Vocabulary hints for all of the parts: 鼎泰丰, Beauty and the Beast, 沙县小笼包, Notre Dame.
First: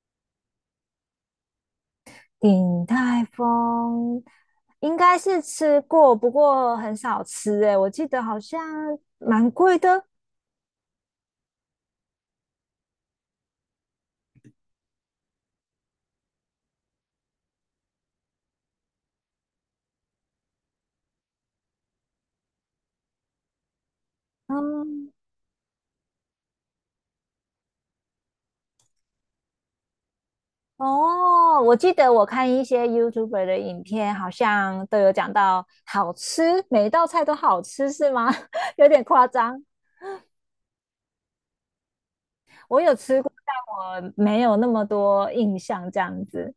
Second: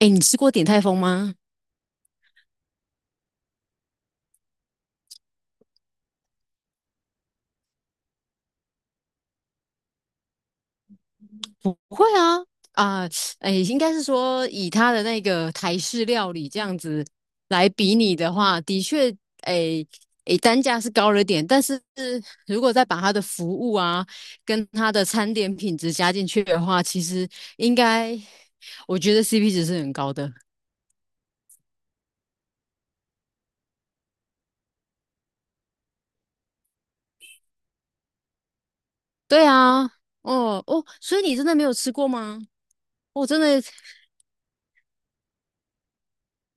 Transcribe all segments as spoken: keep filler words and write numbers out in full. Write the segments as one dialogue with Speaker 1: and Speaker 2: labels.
Speaker 1: 哎，你吃过鼎泰丰吗？
Speaker 2: 鼎泰丰应该是吃过，不过很少吃诶，哎我记得好像蛮贵的。
Speaker 1: 不会啊，啊、哎，应该是说以他的那个台式料理这样子来比拟的话，的确，哎哎，单价是高了点，但是如果再把它的服务啊跟它的
Speaker 2: 嗯，
Speaker 1: 餐点品质加进去的话，其实应该我觉得 C P 值是很高的。
Speaker 2: 哦，我记得我看一些 YouTuber 的影片，好像都有讲到好吃，每一道菜都好吃，是吗？有点夸
Speaker 1: 对
Speaker 2: 张。
Speaker 1: 啊，哦哦，所以你真的没有吃过吗？
Speaker 2: 我有吃
Speaker 1: 我、
Speaker 2: 过，
Speaker 1: 真的，
Speaker 2: 但我没有那么多印象，这样子。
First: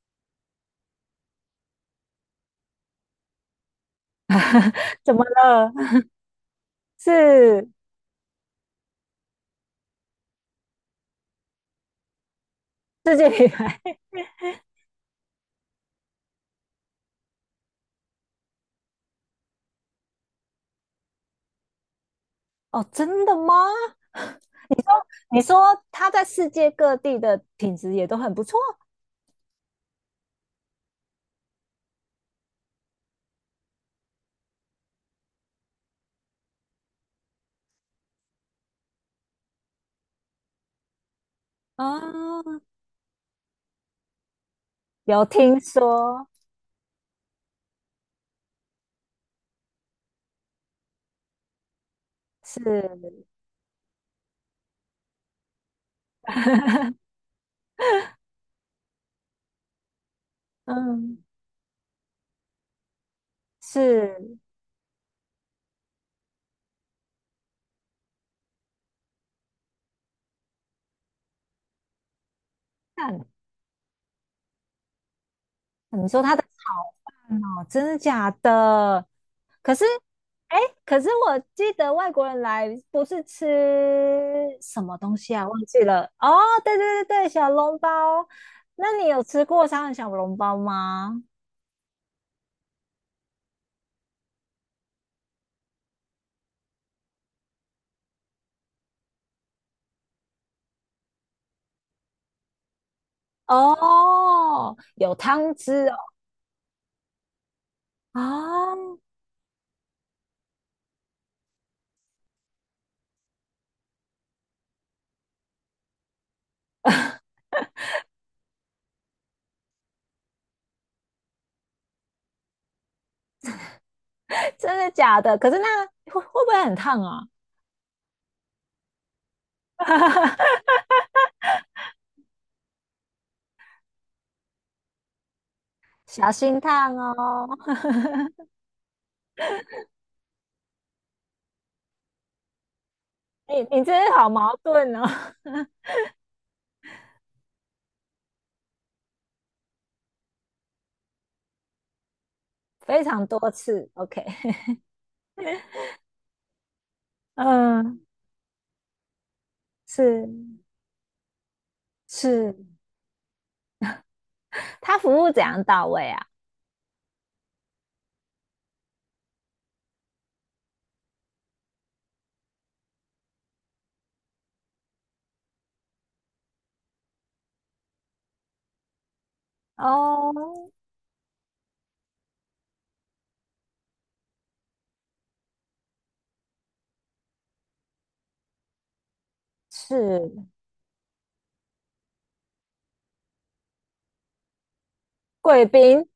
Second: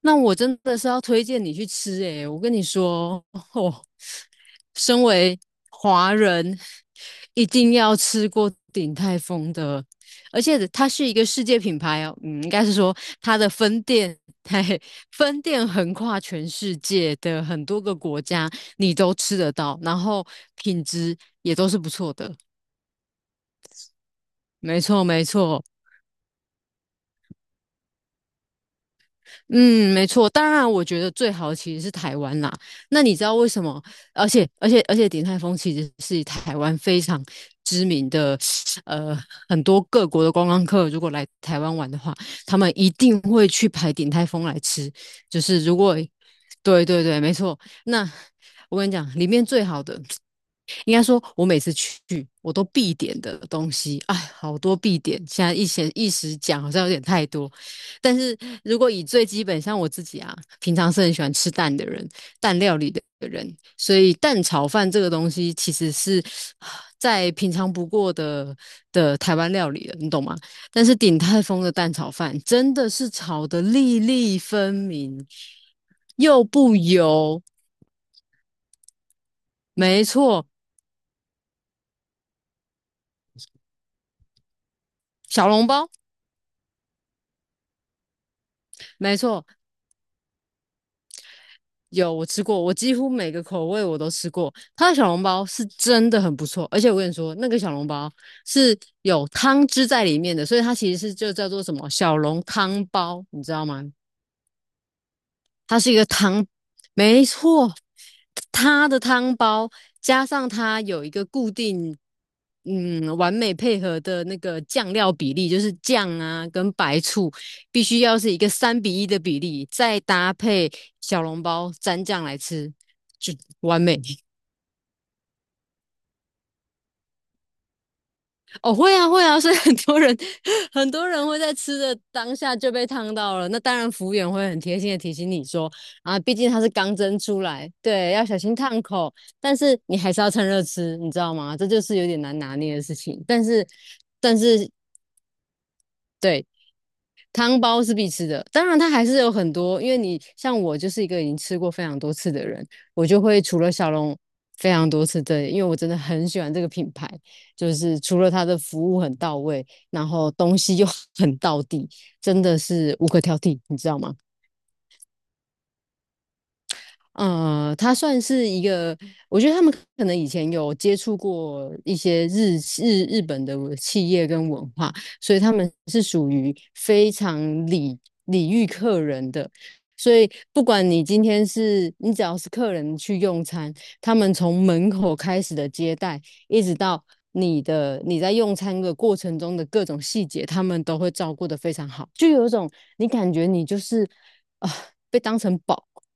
Speaker 1: 那我真的是要推荐你去吃诶、我跟你说，哦，身
Speaker 2: 怎么
Speaker 1: 为
Speaker 2: 了？
Speaker 1: 华人，一
Speaker 2: 是
Speaker 1: 定要吃过鼎泰丰的，而且它是一个世界品牌哦，嗯，应该是说
Speaker 2: 世界
Speaker 1: 它的
Speaker 2: 品牌？
Speaker 1: 分店，嘿，分店横跨全世界的很多个国家，你都吃得到，然后品质也都是不错的。
Speaker 2: 哦，真的吗？
Speaker 1: 没错，没
Speaker 2: 你
Speaker 1: 错。
Speaker 2: 说他在世界各地的品质也都很不错，
Speaker 1: 嗯，没错。当然，我觉得最好其实是台湾啦。那你知道为什么？而且，而且，而且，鼎泰丰其实是台湾非常知名的，呃，很多各国的观光客如果来台湾玩的话，他
Speaker 2: 啊，
Speaker 1: 们一定会去排鼎泰丰来吃。
Speaker 2: 有
Speaker 1: 就
Speaker 2: 听
Speaker 1: 是如果，
Speaker 2: 说
Speaker 1: 对对对，没错。那我跟你讲，里面最好的应该说，我每次去我都必点
Speaker 2: 是，
Speaker 1: 的东西，哎，好多必点。现在一时一时讲好像有点 太多，但是如果以最基本，像我自己啊，平常是很喜
Speaker 2: 嗯，
Speaker 1: 欢吃蛋的人，蛋料理的人，所以
Speaker 2: 是，
Speaker 1: 蛋炒饭这个东西其实是啊再平常不过的的台湾料理了，你懂吗？但是鼎泰丰的蛋炒饭真的是
Speaker 2: 但
Speaker 1: 炒得粒粒分明，
Speaker 2: 你说他
Speaker 1: 又
Speaker 2: 的炒
Speaker 1: 不
Speaker 2: 饭
Speaker 1: 油，
Speaker 2: 哦，真的假的？可是，
Speaker 1: 没错，
Speaker 2: 哎，可是我记得外国人来不是吃什么东西啊？
Speaker 1: 小
Speaker 2: 忘
Speaker 1: 笼
Speaker 2: 记
Speaker 1: 包。
Speaker 2: 了。哦，对对对对，小笼包。那你
Speaker 1: 没
Speaker 2: 有
Speaker 1: 错，
Speaker 2: 吃过沙县小笼包吗？
Speaker 1: 有，我吃过，我几乎每个口味我都吃过。它的小笼包是真的很不错，而且我跟你说，那个小笼包是有汤汁在里面的，所以它其实是就叫做什么小笼汤包，你知道吗？
Speaker 2: 哦，有汤
Speaker 1: 它
Speaker 2: 汁
Speaker 1: 是一
Speaker 2: 哦。
Speaker 1: 个汤，没错，它
Speaker 2: 啊，
Speaker 1: 的汤包加上它有一个固定，嗯，完美配合的那个酱料比例，就是酱啊跟白醋必须要是一个三比一的比例，再搭配小笼包蘸酱来吃，就完美。
Speaker 2: 真的假的？可是那会会不会很烫啊？
Speaker 1: 哦，会啊，会啊，所以很多人 很多 人会在吃的当下就被烫到了。那当然，服务员会很贴心的提醒你说，啊，
Speaker 2: 小
Speaker 1: 毕竟它
Speaker 2: 心
Speaker 1: 是刚
Speaker 2: 烫
Speaker 1: 蒸出
Speaker 2: 哦！
Speaker 1: 来，对，要小 心烫口。但是你还是要趁热吃，你知道吗？这就是有点难拿捏的事情。但
Speaker 2: 你
Speaker 1: 是，
Speaker 2: 你真的好
Speaker 1: 但
Speaker 2: 矛
Speaker 1: 是，
Speaker 2: 盾哦，
Speaker 1: 对，汤包是必吃的，当然它还是有很多，因为你像我就是一个已经吃过非常多次的人，
Speaker 2: 非
Speaker 1: 我就
Speaker 2: 常
Speaker 1: 会
Speaker 2: 多
Speaker 1: 除了
Speaker 2: 次。
Speaker 1: 小龙
Speaker 2: OK，
Speaker 1: 非常多次的，因为我真的很喜欢这个品牌，就是
Speaker 2: 嗯，
Speaker 1: 除了它的服务很到位，然
Speaker 2: 是
Speaker 1: 后东西又 很到底，真
Speaker 2: 是，
Speaker 1: 的是无可挑剔，你知道吗？
Speaker 2: 他服务怎样到位啊？
Speaker 1: 呃，它算是一个，我觉得他们可能以前有接触过一些日日日本的企业跟文化，所以他们是属于非常礼礼遇客人的。所以
Speaker 2: 哦，
Speaker 1: 不管你今天是你只要是客人去用餐，他们从门口开始的接待，一直到你的你在用餐的过程中的各种细节，
Speaker 2: 是
Speaker 1: 他们都会照顾得非常好，就有一种你感觉你就是啊、被当成
Speaker 2: 贵
Speaker 1: 宝。
Speaker 2: 宾，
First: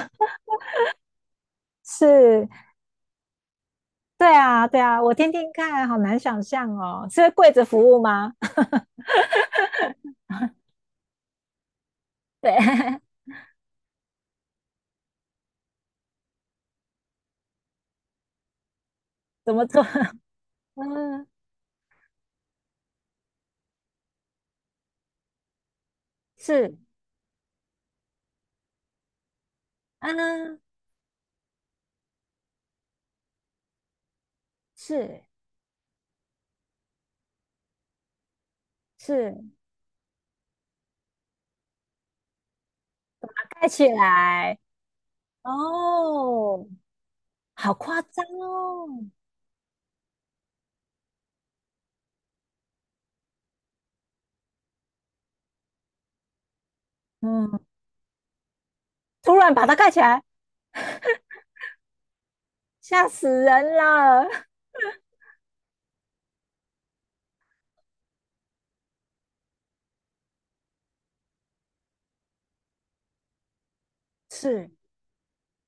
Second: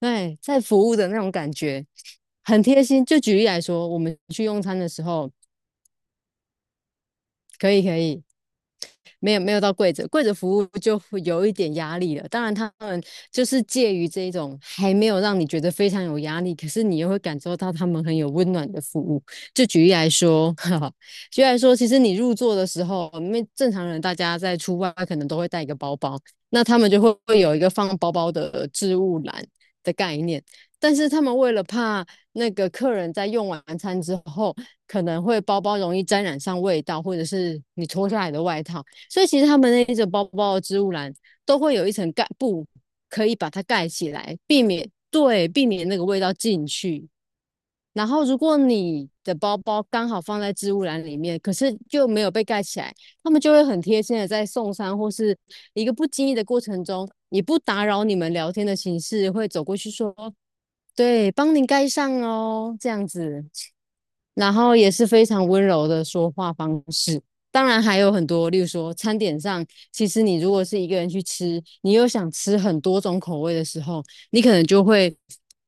Speaker 1: 对，在服务的那种感觉，
Speaker 2: 是，
Speaker 1: 很贴心。就举例来说，我们
Speaker 2: 对
Speaker 1: 去用
Speaker 2: 啊
Speaker 1: 餐
Speaker 2: 对
Speaker 1: 的
Speaker 2: 啊，
Speaker 1: 时
Speaker 2: 我
Speaker 1: 候，
Speaker 2: 听听看，好难想象哦，是跪着
Speaker 1: 可
Speaker 2: 服
Speaker 1: 以可
Speaker 2: 务
Speaker 1: 以，
Speaker 2: 吗？
Speaker 1: 没有没有到柜子，柜子服务就会有一点压力了。当
Speaker 2: 对，
Speaker 1: 然，他们 就是介于这一种还没有让你觉得非常有压力，可是你又会感受到他们很有温暖的服务。
Speaker 2: 怎
Speaker 1: 就
Speaker 2: 么做？
Speaker 1: 举例来 说，哈哈，
Speaker 2: 嗯，
Speaker 1: 举例来说，其实你入座的时候，因为正常人大家在出外可能都会带一个包包，那他
Speaker 2: 是，
Speaker 1: 们就会会有一个放包包的置物篮的概念。
Speaker 2: 嗯，
Speaker 1: 但是他们为了怕那个客人在用完餐之后，可能
Speaker 2: 是
Speaker 1: 会包包容易沾染上味道，或者是你脱下来的外套，所以
Speaker 2: 是。
Speaker 1: 其实他们那一种包包的植物篮都会有一层盖布，可以把它
Speaker 2: 戴起
Speaker 1: 盖起来，
Speaker 2: 来，
Speaker 1: 避免对避免那个味道进
Speaker 2: 哦，
Speaker 1: 去。
Speaker 2: 好夸
Speaker 1: 然后
Speaker 2: 张
Speaker 1: 如果
Speaker 2: 哦，
Speaker 1: 你的包包刚好放在置物篮里面，可是就没有被盖起来，他们就会很贴心的在送餐或是一个不经意的过程中，以不
Speaker 2: 嗯，
Speaker 1: 打扰你们聊天的形式，
Speaker 2: 突
Speaker 1: 会
Speaker 2: 然
Speaker 1: 走
Speaker 2: 把它
Speaker 1: 过去
Speaker 2: 盖起
Speaker 1: 说：
Speaker 2: 来，
Speaker 1: “对，帮您盖上哦。"这样
Speaker 2: 吓死
Speaker 1: 子。
Speaker 2: 人了。
Speaker 1: 然后也是非常温柔的说话方式。当然还有很多，例如说餐点上，其实你如果是一个人去吃，你又想吃很多种口味的时候，你可能
Speaker 2: 是，
Speaker 1: 就会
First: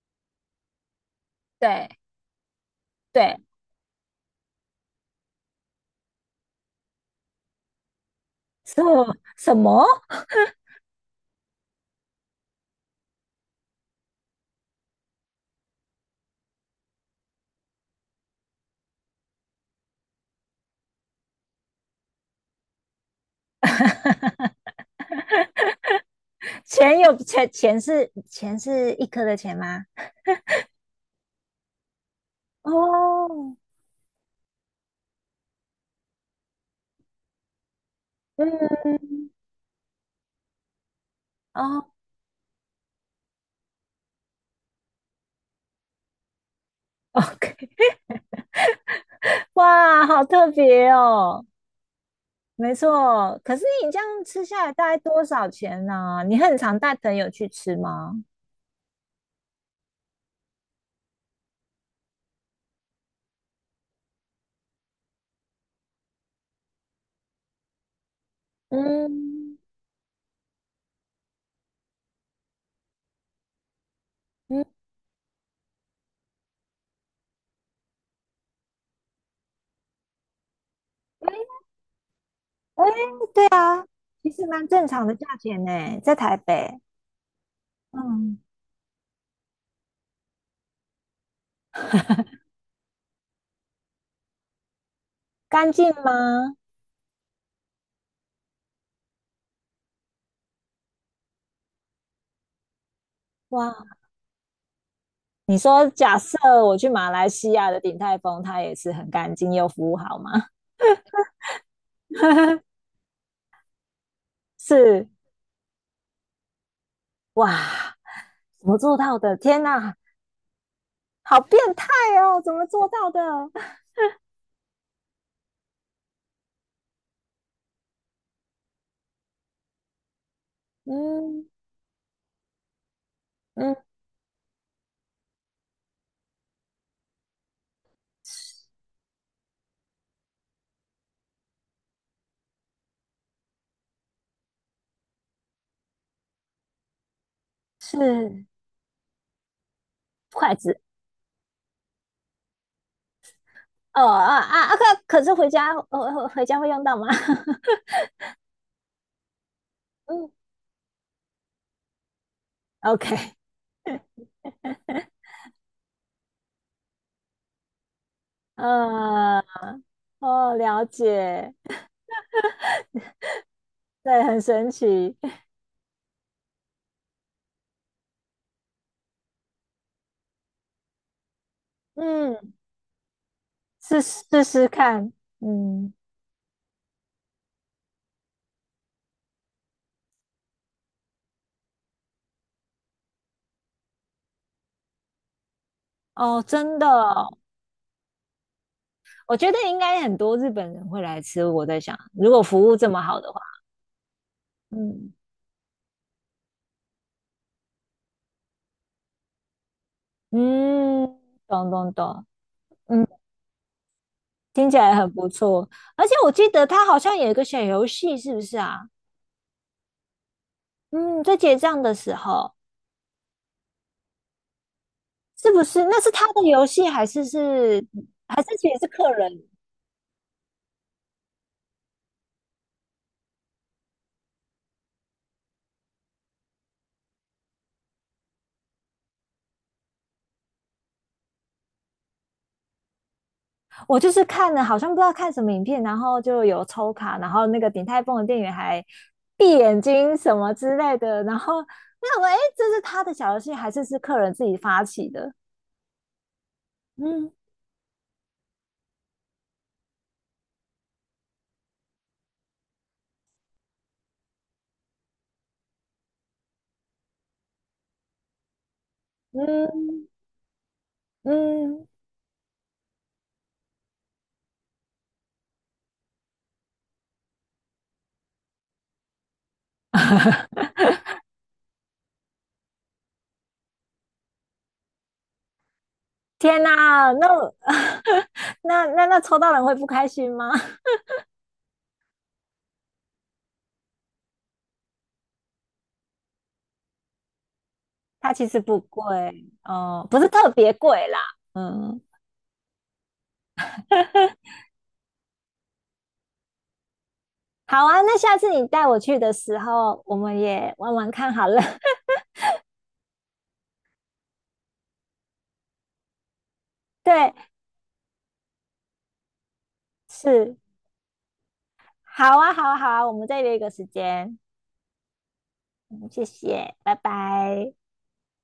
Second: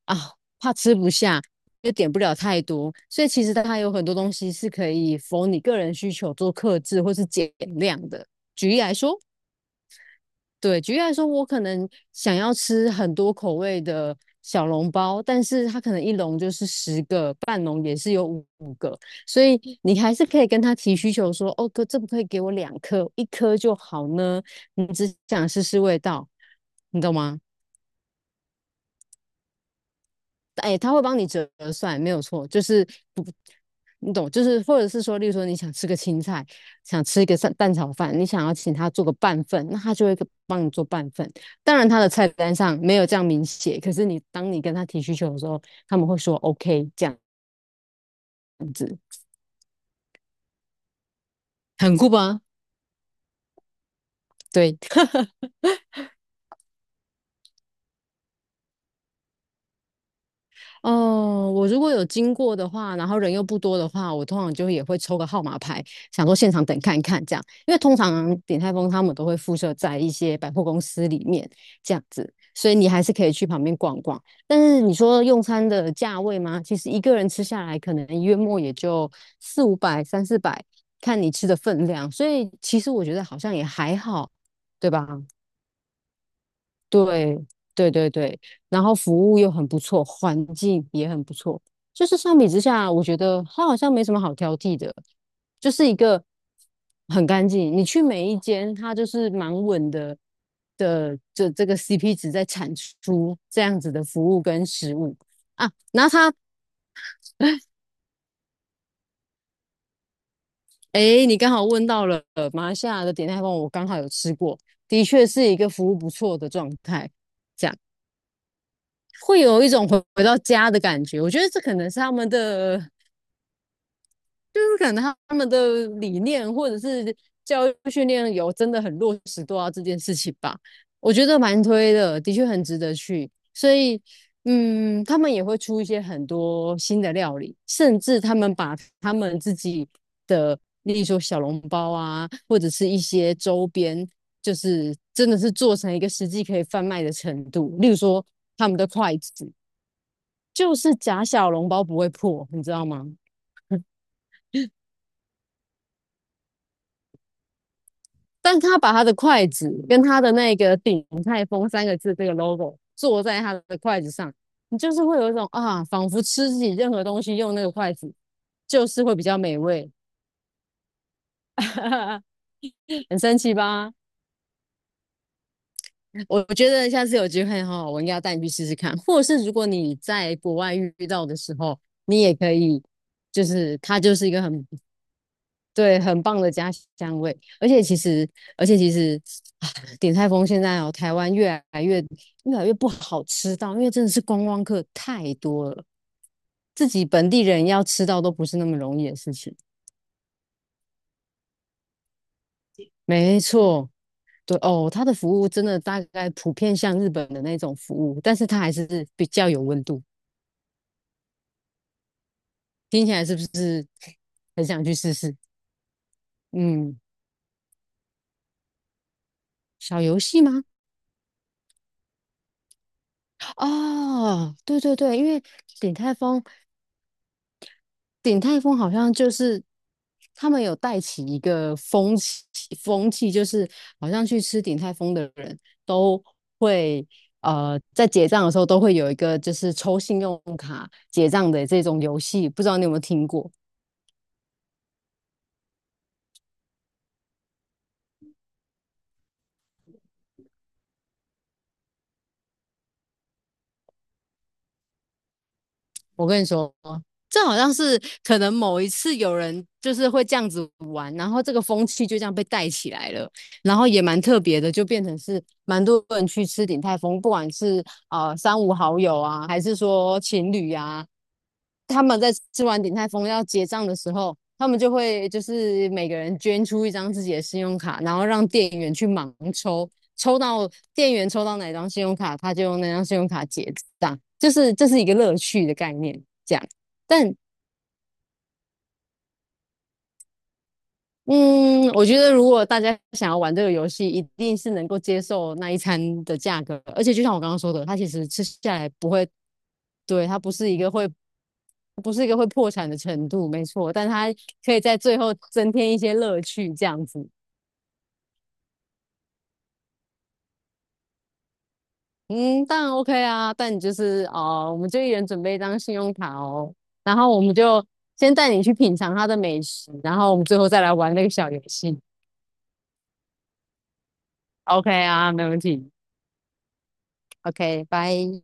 Speaker 1: 啊怕吃不下，
Speaker 2: 对
Speaker 1: 又点不了太多。所以
Speaker 2: 对，
Speaker 1: 其实它有很多东西是可以否你个人需求做克制或是减量的。举例
Speaker 2: 什
Speaker 1: 来说。
Speaker 2: 什么？
Speaker 1: 对，举例来说，我可能想要吃很多口味的小笼包，但是它可能一笼就是十个，半笼也是有五五个，所以你还是可以跟他提需求说，哦哥，这不可以给我两颗，一颗就好呢？你只想试试味道，
Speaker 2: 钱
Speaker 1: 你懂
Speaker 2: 有
Speaker 1: 吗？
Speaker 2: 钱钱是钱是一颗的钱吗？
Speaker 1: 哎，他会帮你折算，没有错，就是不，
Speaker 2: 哦，
Speaker 1: 你懂，就是或者是说，例如说你想吃个青菜，想吃一个蛋蛋炒饭，你想要请他做个
Speaker 2: 嗯，
Speaker 1: 半份，那他就会帮你做半份。当
Speaker 2: 哦
Speaker 1: 然，他的菜单上没有这样明写，可是你当你跟他提需求的时候，他们会说 OK,这样
Speaker 2: ，OK，哇，好特别哦，
Speaker 1: 很酷吧？
Speaker 2: 没错。可是你这样吃下来
Speaker 1: 对。
Speaker 2: 大概多少钱呢、你很常带朋友去吃吗？
Speaker 1: 哦，我如果有经过的话，然后人又不多的话，我通常就也会抽个号码牌，想说现场等看一看这样。因为通常鼎泰丰他们都会附
Speaker 2: 嗯，
Speaker 1: 设在一些百货公司里面这样子，所以你还是可以去旁边逛逛。但
Speaker 2: 嗯，
Speaker 1: 是你说用餐的价位吗？其实一个人吃下来，可能月末也就四五百、三四百，看你
Speaker 2: 哎
Speaker 1: 吃的分量。所以其
Speaker 2: 哎，
Speaker 1: 实我觉得好
Speaker 2: 对
Speaker 1: 像也
Speaker 2: 啊，
Speaker 1: 还好，
Speaker 2: 其实蛮正
Speaker 1: 对吧？
Speaker 2: 常的价钱呢，在台北。
Speaker 1: 对对对
Speaker 2: 嗯，
Speaker 1: 对，然后服务又很不错，环境也很不错，就是相比之下，我觉得它好像没什么好挑剔的，就
Speaker 2: 干
Speaker 1: 是
Speaker 2: 净
Speaker 1: 一个
Speaker 2: 吗？
Speaker 1: 很干净。你去每一间，它就是蛮稳的的这这个 C P 值在产出这样
Speaker 2: 哇，
Speaker 1: 子的服务跟食物
Speaker 2: 你
Speaker 1: 啊。
Speaker 2: 说
Speaker 1: 然后
Speaker 2: 假
Speaker 1: 它，
Speaker 2: 设我去马来西亚的 鼎泰丰，它也是很干净又服务好吗？
Speaker 1: 哎，你刚好问到了马来 西亚的点泰丰，我刚好有吃过，的
Speaker 2: 是，
Speaker 1: 确是一个服务不错的状态。这样。
Speaker 2: 哇，怎么做到的？
Speaker 1: 会有
Speaker 2: 天
Speaker 1: 一种
Speaker 2: 哪，
Speaker 1: 回回到家的感觉。我觉
Speaker 2: 好
Speaker 1: 得这
Speaker 2: 变
Speaker 1: 可
Speaker 2: 态
Speaker 1: 能是他们
Speaker 2: 哦！怎么
Speaker 1: 的，
Speaker 2: 做到的？
Speaker 1: 就是可能他们的理念或者是教育训练有真的很落实做到这件事情吧。我觉得
Speaker 2: 嗯
Speaker 1: 蛮推的，的确很值得去。所
Speaker 2: 嗯，
Speaker 1: 以，嗯，他们也会出一些很多新的料理，甚至他们把他们自己的，例如说小笼包啊，或者是一些周边，就是真的是做成一个实际可以贩卖的程度。例如说
Speaker 2: 是
Speaker 1: 他们的筷子，
Speaker 2: 筷
Speaker 1: 就
Speaker 2: 子。
Speaker 1: 是假小笼包不会破，你知道吗？
Speaker 2: 哦啊啊啊！可可是回家，呃，回家会用到吗？
Speaker 1: 但他把他的筷子跟 他
Speaker 2: 嗯
Speaker 1: 的那个"鼎泰丰"三个字这个 logo 做
Speaker 2: ，OK，
Speaker 1: 在他的筷子上，你就是会有一种啊，仿佛吃自己任何东西用那个筷子，就是会比较
Speaker 2: 呃，
Speaker 1: 美味，
Speaker 2: 哦，了解，
Speaker 1: 很神奇吧？
Speaker 2: 对，很神奇，
Speaker 1: 我觉得下次有机会哈，我应该要带你去试试看，或是如果你在国外遇到的时候，你也可
Speaker 2: 嗯，
Speaker 1: 以，就是它
Speaker 2: 试
Speaker 1: 就是一个
Speaker 2: 试
Speaker 1: 很
Speaker 2: 试看，嗯，
Speaker 1: 对，很棒的家乡味，而且其实，而且其实，啊鼎泰丰现在哦，台湾越来越越来越不好吃到，因为真的是观光客太多了，
Speaker 2: 哦，真的
Speaker 1: 自己本
Speaker 2: 哦。
Speaker 1: 地人要吃到都不是那么容易的事
Speaker 2: 我觉
Speaker 1: 情。
Speaker 2: 得应该很多日本人会来吃。我在想，如果服务这么好的
Speaker 1: 没
Speaker 2: 话，
Speaker 1: 错，对哦，它的
Speaker 2: 嗯
Speaker 1: 服务真的大概普遍像日本的那种服务，但是它还是比较有温度。
Speaker 2: 嗯，懂懂懂，
Speaker 1: 听
Speaker 2: 嗯，
Speaker 1: 起来是不是很
Speaker 2: 听起
Speaker 1: 想去
Speaker 2: 来很
Speaker 1: 试
Speaker 2: 不
Speaker 1: 试？
Speaker 2: 错。而且我记得他
Speaker 1: 嗯，
Speaker 2: 好像有一个小游戏，是不是啊？
Speaker 1: 小游戏吗？
Speaker 2: 嗯，在结账的时候，
Speaker 1: 哦，对对对，因为
Speaker 2: 是不是？
Speaker 1: 鼎
Speaker 2: 那是
Speaker 1: 泰
Speaker 2: 他
Speaker 1: 丰
Speaker 2: 的游戏，还是是还
Speaker 1: 鼎
Speaker 2: 是
Speaker 1: 泰
Speaker 2: 其
Speaker 1: 丰
Speaker 2: 实是
Speaker 1: 好
Speaker 2: 客
Speaker 1: 像就
Speaker 2: 人？
Speaker 1: 是他们有带起一个风气，风气就是好像去吃鼎泰丰的人都会呃在结账的时候都会有一个就是抽信用卡结账的这种游戏，不知道你有没有听过？
Speaker 2: 我就是看了，好像不知道看什么影片，然后就有抽卡，然后那个鼎泰丰的店员还闭眼睛什么之类的，然后那我哎，诶这是他的小游戏，还是是客人自己发起的？
Speaker 1: 我跟你说，
Speaker 2: 嗯
Speaker 1: 这好像是可能某一次有人就是会这样子玩，然后这个风气就这样被带起来了。然后也蛮特别的，就变成是蛮多人去吃鼎泰丰，不管是啊三五好友啊，还是
Speaker 2: 嗯
Speaker 1: 说情侣啊，
Speaker 2: 嗯，
Speaker 1: 他们在吃完鼎泰丰要结账的时候，他们就会就是每个人捐出一张自己的信用卡，然后让店员去盲抽，抽到店员抽到哪张信用卡，他就用那张信用卡结账，就是这是一个乐趣的概念，这
Speaker 2: 天
Speaker 1: 样。
Speaker 2: 哪，那
Speaker 1: 但
Speaker 2: 我 那那那抽到人会不开心吗？
Speaker 1: 嗯，我觉得如果大家想要玩这个游戏，一定是能够接受那一餐的价格，而且就像我刚刚说的，它其实
Speaker 2: 它
Speaker 1: 吃
Speaker 2: 其实
Speaker 1: 下
Speaker 2: 不
Speaker 1: 来
Speaker 2: 贵
Speaker 1: 不会，
Speaker 2: 哦，不
Speaker 1: 对，
Speaker 2: 是
Speaker 1: 它不
Speaker 2: 特
Speaker 1: 是
Speaker 2: 别
Speaker 1: 一个
Speaker 2: 贵
Speaker 1: 会，
Speaker 2: 啦。嗯，
Speaker 1: 不是一个会破产的程度，没错，但它 可以在最后增添一些乐趣，这样子。
Speaker 2: 好啊，那下次你带我去的时候，我们也玩玩看好了。
Speaker 1: 嗯，当然 OK 啊，但你就是哦，我们就一人准备一张信用卡哦，然后
Speaker 2: 对，
Speaker 1: 我们就先带你去品尝它的美食，然后我们最
Speaker 2: 是。
Speaker 1: 后再来玩那个小游戏。
Speaker 2: 好啊，好啊，好啊，我们再约一个时间。
Speaker 1: OK 啊，没问题。
Speaker 2: 嗯，谢谢，拜拜。
Speaker 1: OK,拜。